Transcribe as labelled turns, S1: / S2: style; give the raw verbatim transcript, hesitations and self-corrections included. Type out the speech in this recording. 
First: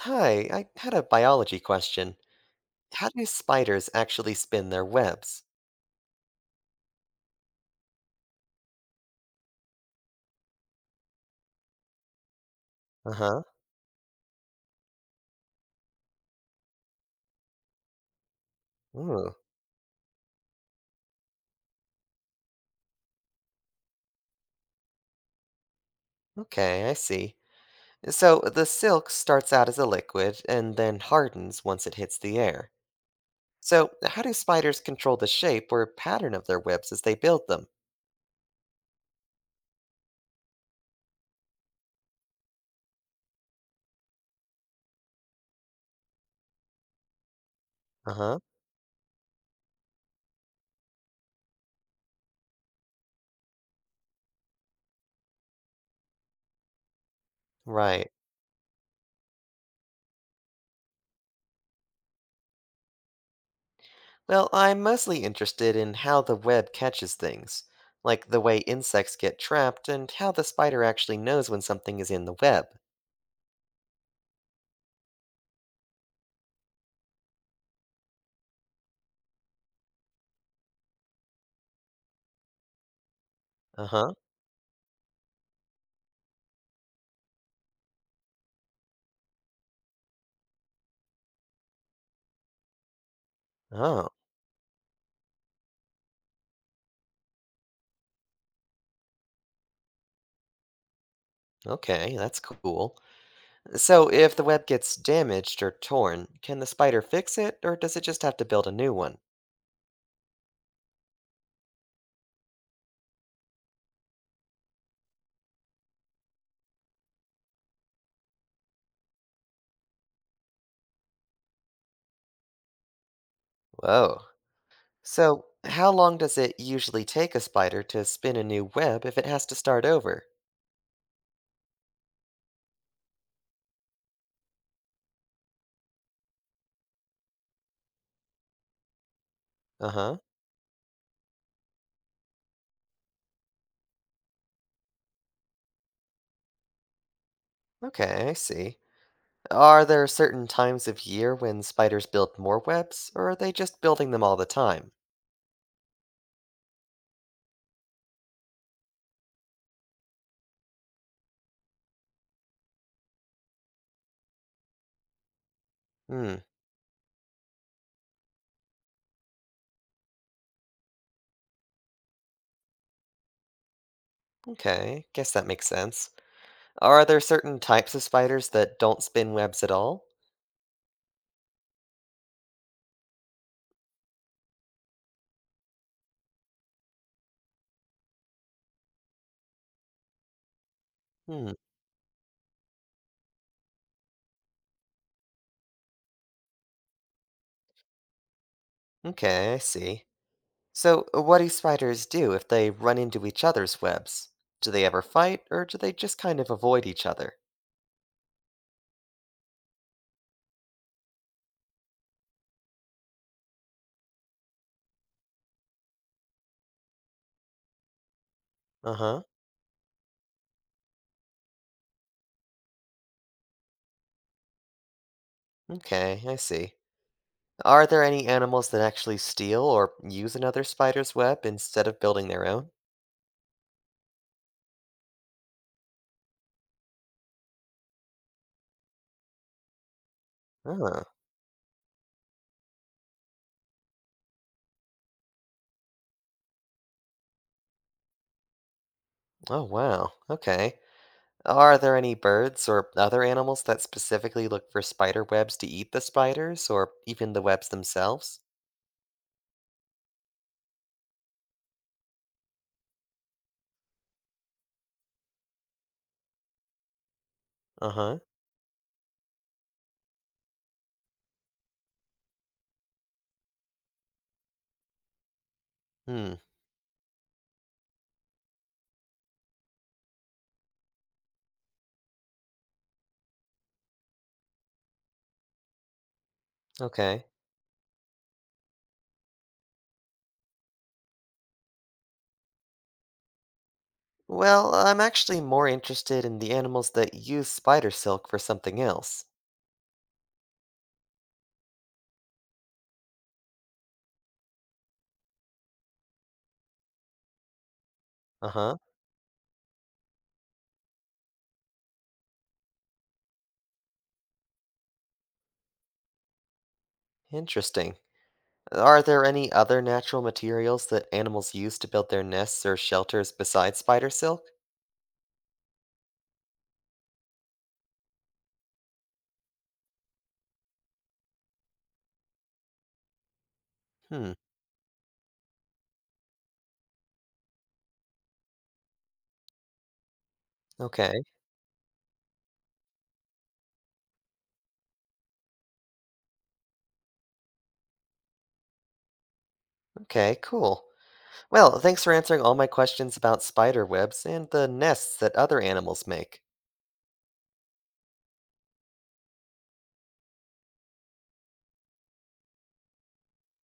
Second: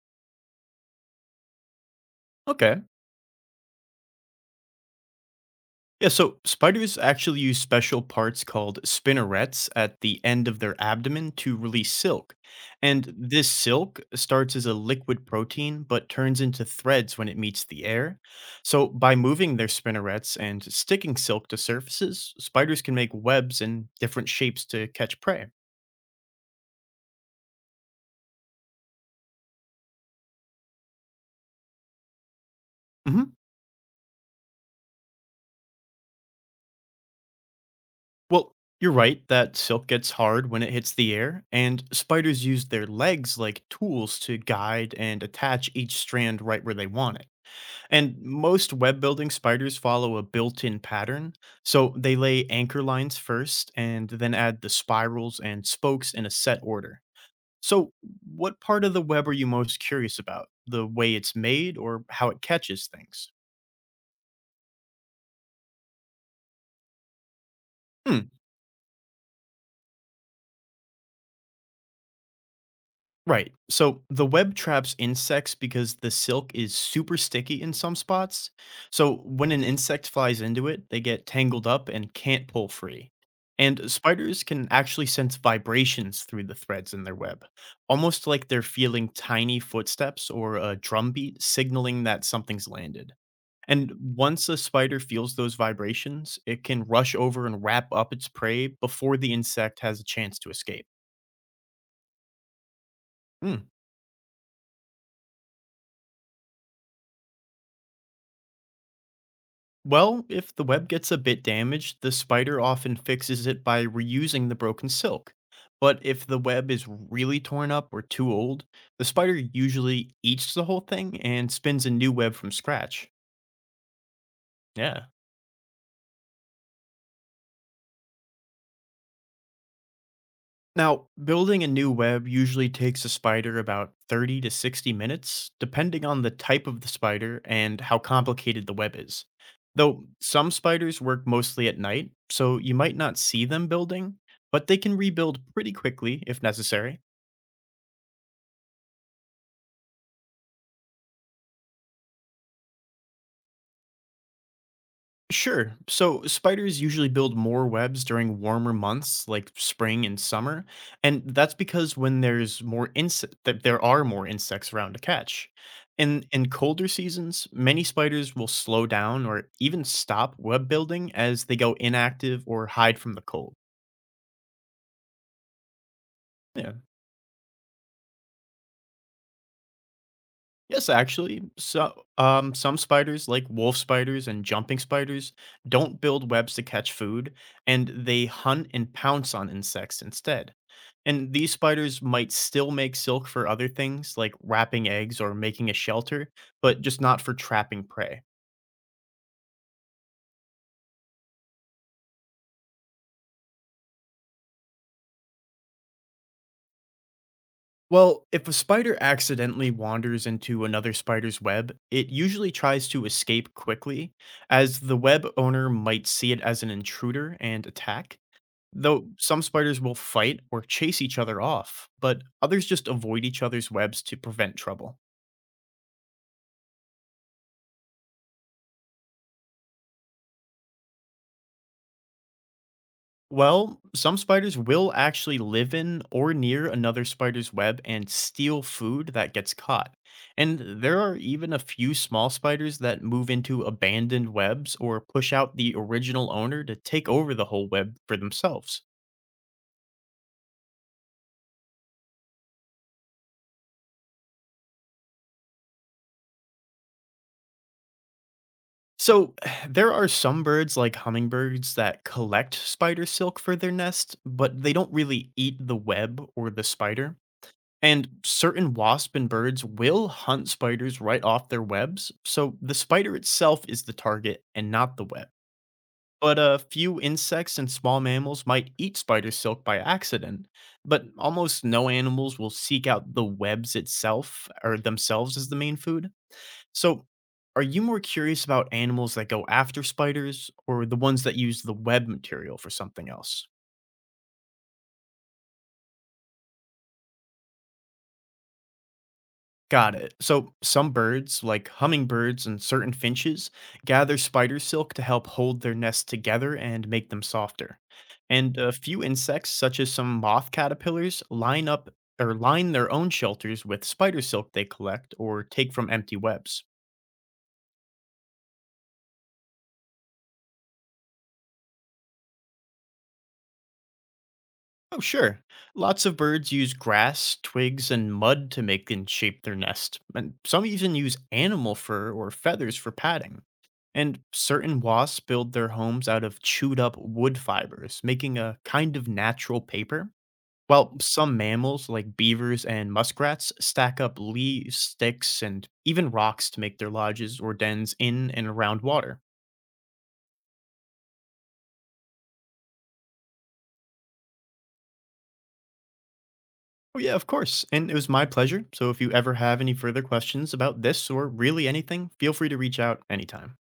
S1: Hi, I had a biology question.
S2: Okay.
S1: How do spiders actually spin their webs?
S2: Yeah, so spiders actually use special parts called spinnerets at the end of their abdomen to release silk. And
S1: Uh-huh.
S2: this silk starts as a liquid protein but turns into threads when it meets the air. So by
S1: Ooh,
S2: moving their spinnerets and sticking silk to surfaces, spiders can make webs in different shapes to catch prey.
S1: okay, I see. So the silk starts out as a liquid and then hardens once it hits the air.
S2: Hmm.
S1: So how do spiders control the shape or pattern of their webs as they build them?
S2: Well, you're right that silk gets hard when it hits the air, and spiders use their legs like tools to guide and attach each strand right where they want it. And
S1: Uh-huh.
S2: most web building spiders follow a built in pattern. So they lay anchor lines first and then add the spirals and spokes in a set order. So,
S1: Right.
S2: what part of the web are you most curious about? The way it's made or how it catches things?
S1: Well, I'm mostly interested in how the web catches things, like
S2: Hmm.
S1: the way insects get trapped and how the spider actually knows when something is in the web.
S2: Right. So the web traps insects because the silk is super sticky in some spots. So when an insect flies into it, they get tangled up and can't pull free. And
S1: Uh-huh.
S2: spiders can actually sense vibrations through the threads in their web, almost like they're feeling tiny footsteps or a drumbeat signaling that something's landed. And
S1: Oh,
S2: once a spider feels those vibrations, it can rush over and wrap up its prey before the insect has a chance to escape.
S1: okay, that's cool.
S2: Hmm.
S1: So, if the web gets damaged or torn, can the spider fix it, or does it just have to build a new one?
S2: Well, if the web gets a bit damaged, the spider often fixes it by reusing the broken silk. But if the web is really torn up or too old, the spider usually eats the whole thing and spins a new web from scratch.
S1: Whoa.
S2: Yeah.
S1: So, how long does it usually take a spider to spin a new web if it has to start over?
S2: Now, building a new web usually takes a spider about thirty to sixty minutes, depending on the type of the spider and how complicated the web is.
S1: Uh
S2: Though
S1: huh.
S2: some spiders work mostly at night, so you might not see them building, but they can rebuild pretty quickly if necessary.
S1: Okay, I see. Are there certain times of year when spiders build more webs, or are they just building them all the time?
S2: Sure. So spiders usually build more webs during warmer months like spring and summer, and that's because when there's more insect that there are more insects around to catch. In
S1: Hmm,
S2: in colder seasons, many spiders will slow down or even stop web building as they go inactive or hide from the cold.
S1: okay, guess that makes sense.
S2: Yeah.
S1: Are there certain types of spiders that don't spin webs at all?
S2: Yes, actually, so um, some spiders, like wolf spiders and jumping spiders, don't build webs to catch food, and they hunt and pounce on insects instead. And these
S1: Hmm,
S2: spiders might still make silk for other things, like wrapping eggs or making a shelter, but just not for trapping prey.
S1: okay, I see. So, uh, what do spiders do if they run into each other's webs? Do they ever fight, or do they just kind of avoid each other?
S2: Well, if a spider accidentally wanders into another spider's web, it usually tries to escape quickly, as the web owner might see it as an intruder and attack.
S1: Uh
S2: Though
S1: huh.
S2: some spiders will fight or chase each other off, but others just avoid each other's webs to prevent trouble.
S1: Okay, I see. Are there any animals that actually steal or use another spider's web instead of building their own?
S2: Well, some spiders will actually live in or near another spider's web and steal food that gets caught. And there
S1: Oh,
S2: are even a few small spiders that move into abandoned webs or push out the original owner to take over the whole web for themselves.
S1: oh wow. Okay. Are there any birds or other animals that specifically look for spider webs to eat the spiders or even the webs themselves?
S2: So, there are some birds like hummingbirds that collect spider silk for their nest, but they don't really eat the web or the spider.
S1: Uh
S2: And
S1: huh.
S2: certain wasp and birds will hunt spiders right off their webs, so the spider itself is the target and not the web.
S1: Hmm.
S2: But a few insects and small mammals might eat spider silk by accident, but almost no animals will seek out the webs itself or themselves as the main food. So,
S1: Okay.
S2: are you more curious about animals that go after spiders or the ones that use the web material for something else?
S1: Well, I'm actually more interested in the animals that use spider silk for something else.
S2: Got it. So, some birds, like hummingbirds and certain finches, gather spider silk to help hold their nests together and make them softer.
S1: Uh
S2: And a
S1: huh.
S2: few insects, such as some moth caterpillars, line up or line their own shelters with spider silk they collect or take from empty webs.
S1: Interesting. Are there any other natural materials that animals use to build their nests or shelters besides spider silk?
S2: Oh, sure. Lots of birds use grass, twigs, and mud to make and shape their nest, and some even use animal fur or feathers for padding. And
S1: Hmm.
S2: certain wasps build their homes out of chewed up wood fibers, making a kind of natural paper. While
S1: Okay.
S2: some mammals, like beavers and muskrats, stack up leaves, sticks, and even rocks to make their lodges or dens in and around water.
S1: Okay, cool. Well, thanks for answering all my questions about spider webs and the nests that other animals make.
S2: Oh, yeah, of course. And it was my pleasure. So if you ever have any further questions about this or really anything, feel free to reach out anytime.